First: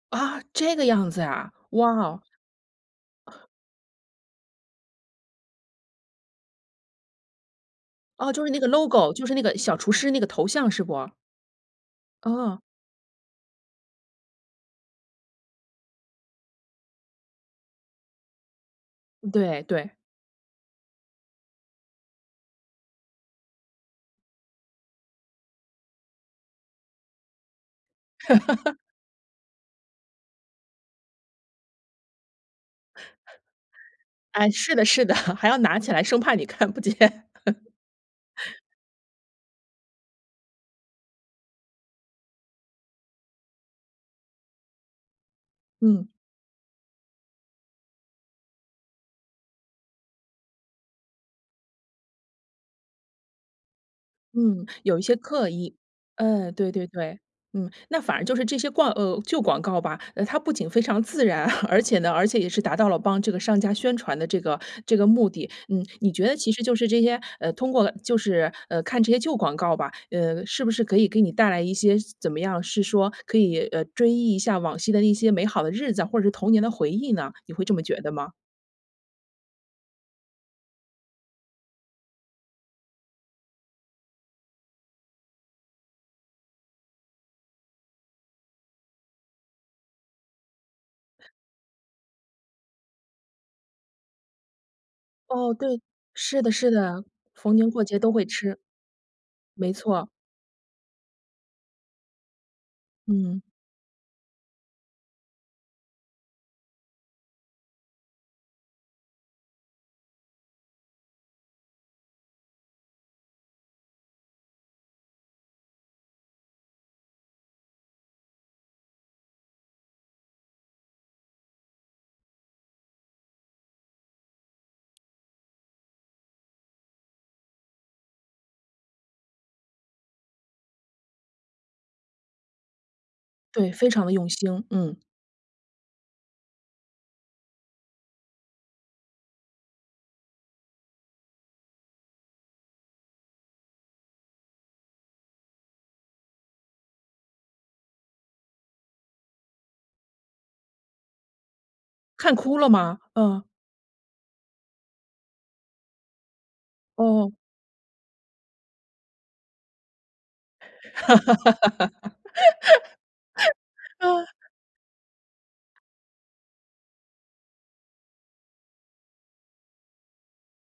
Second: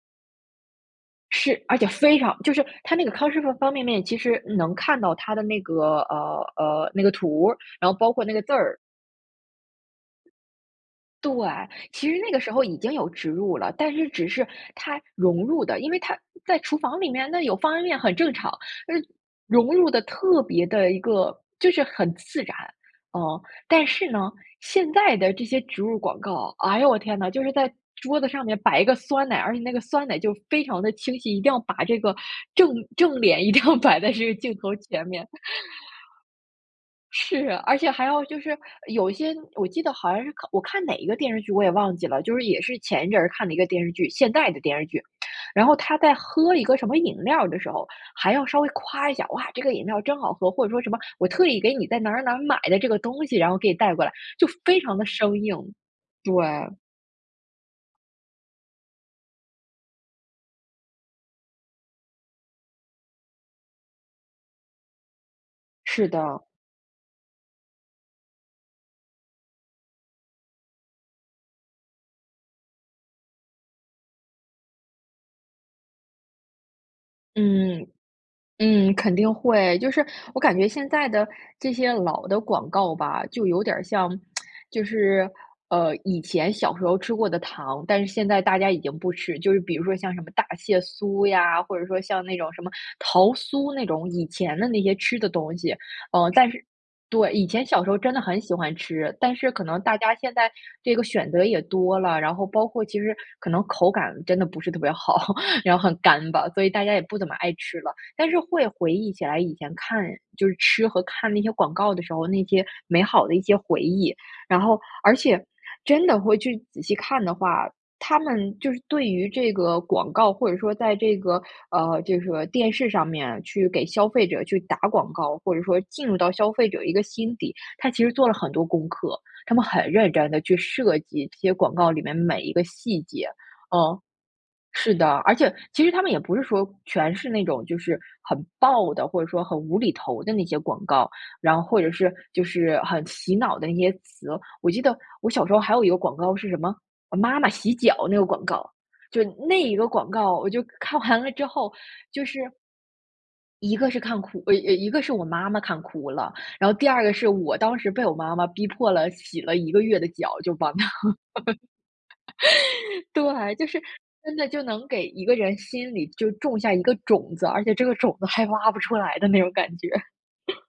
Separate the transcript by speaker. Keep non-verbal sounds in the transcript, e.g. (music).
Speaker 1: 啊，这个样子啊，
Speaker 2: 是，而且非
Speaker 1: 哇。
Speaker 2: 常就是它那个康师傅方便面，其实能看到它的那个，呃呃，那个图儿，然后包括
Speaker 1: 哦，
Speaker 2: 那个
Speaker 1: 就是
Speaker 2: 字
Speaker 1: 那个
Speaker 2: 儿。
Speaker 1: logo，就是那个小厨师那个头像是不？
Speaker 2: 对，其实那个时
Speaker 1: 哦。
Speaker 2: 候已经有植入了，但是只是它融入的，因为它在厨房里面，那有方便面很正常，嗯，
Speaker 1: 对
Speaker 2: 融入
Speaker 1: 对。
Speaker 2: 得特别的一个，就是很自然，嗯。但是呢，现在的这些植入广告，哎呦，我天呐，就是在桌子上面
Speaker 1: (laughs)
Speaker 2: 摆一个酸奶，而且那个酸奶，就非常地清晰，一定要把这个正正脸一定要摆在这个
Speaker 1: 哎，
Speaker 2: 镜
Speaker 1: 是
Speaker 2: 头
Speaker 1: 的是
Speaker 2: 前
Speaker 1: 的，
Speaker 2: 面。
Speaker 1: (chuckles)
Speaker 2: (inhales)
Speaker 1: 还要拿起来，生怕你看不见。
Speaker 2: 是啊，
Speaker 1: (chuckles)
Speaker 2: 而且还要就是有一些，我记得好像是我看哪一个电视剧我也忘记了，就是也是前一阵儿看的一个电视剧，现代的电视剧。(smacks lips) 然后他
Speaker 1: 嗯。
Speaker 2: 在喝一个什么饮料儿的时候，还要稍微夸一下：“哇，这个饮料儿真好喝，“或者说什么我特意给你在哪儿哪儿哪儿买的这个东西，然后给你带过来。就
Speaker 1: 嗯，
Speaker 2: 非
Speaker 1: 有
Speaker 2: 常
Speaker 1: 一
Speaker 2: 地
Speaker 1: 些
Speaker 2: 生
Speaker 1: 刻
Speaker 2: 硬。
Speaker 1: 意。嗯，对
Speaker 2: 对。
Speaker 1: 对对。嗯，那反而就是这些广呃，旧广告吧，呃，它不仅非常自然，(chuckles) 而且呢，而且也是达到了帮这个商家宣传的这个这个目的。嗯，
Speaker 2: 是
Speaker 1: 你觉得
Speaker 2: 的。
Speaker 1: 其实就是这些，呃，通过就是，呃，看这些旧广告吧，呃，是不是可以给你带来一些怎么样，是说可以，呃，追忆一下往昔的那些美好的日子，或者是童年的回忆呢？你会这
Speaker 2: 嗯，
Speaker 1: 么觉得吗？
Speaker 2: 嗯，肯定会。就是我感觉现在的，这些老的广告吧，就有点儿像，(smacks lips) 就是，呃，以前小时候吃过的糖，但是现在大家已经不吃，就是比如说，像什么大蟹酥呀，或者说像那种什么桃酥那种以前的那些吃的
Speaker 1: 哦，
Speaker 2: 东西。
Speaker 1: 对，
Speaker 2: 嗯，
Speaker 1: 是
Speaker 2: 但
Speaker 1: 的
Speaker 2: 是
Speaker 1: 是的，
Speaker 2: 对，以
Speaker 1: 逢
Speaker 2: 前
Speaker 1: 年
Speaker 2: 小
Speaker 1: 过
Speaker 2: 时候
Speaker 1: 节都
Speaker 2: 真的
Speaker 1: 会
Speaker 2: 很喜
Speaker 1: 吃。
Speaker 2: 欢吃，但是可
Speaker 1: 没
Speaker 2: 能大
Speaker 1: 错。
Speaker 2: 家现在这个选择也多了，然后包括其实
Speaker 1: 嗯。
Speaker 2: 可能口感真的不是特别好，(chuckles) 然后很干巴，所以大家也不怎么爱吃了。但是会回忆起来以前看就是吃和看那些广告的时候，那些美好的一些回忆。然后而且真的会去仔细看的话，它们就是对于这个广告，或者说在这个，呃，就是说，电视上面去给消费者去打广告，或者说进入到消费者一个心底，它其实做了很多功课，它们很认真地去设计，这些广告里面每一个细节。
Speaker 1: 对，非
Speaker 2: 嗯，
Speaker 1: 常地用心，
Speaker 2: 是
Speaker 1: 嗯。
Speaker 2: 的，而且其实它们也不是说全是那种就是很爆的，或者说很无厘头的那些广告，然后或者是，就是很洗脑的那些词。我记得我小时候还有一个广告是什么，“妈妈洗脚”那个广告，就那一个广告，我就看完了之后，就
Speaker 1: 看
Speaker 2: 是
Speaker 1: 哭了吗？嗯。
Speaker 2: ······一个是看哭呃呃，一个是我妈妈看哭了，然后第二个是
Speaker 1: 哦。
Speaker 2: 我当时被我妈妈逼迫了，洗了一个月的脚，就帮她。(laughs) 对，就是
Speaker 1: (laughs) 嗯。
Speaker 2: 真的，就能给一个人心里就种下一个种子，而且这个种子还挖不出来的那种感觉。(chuckles)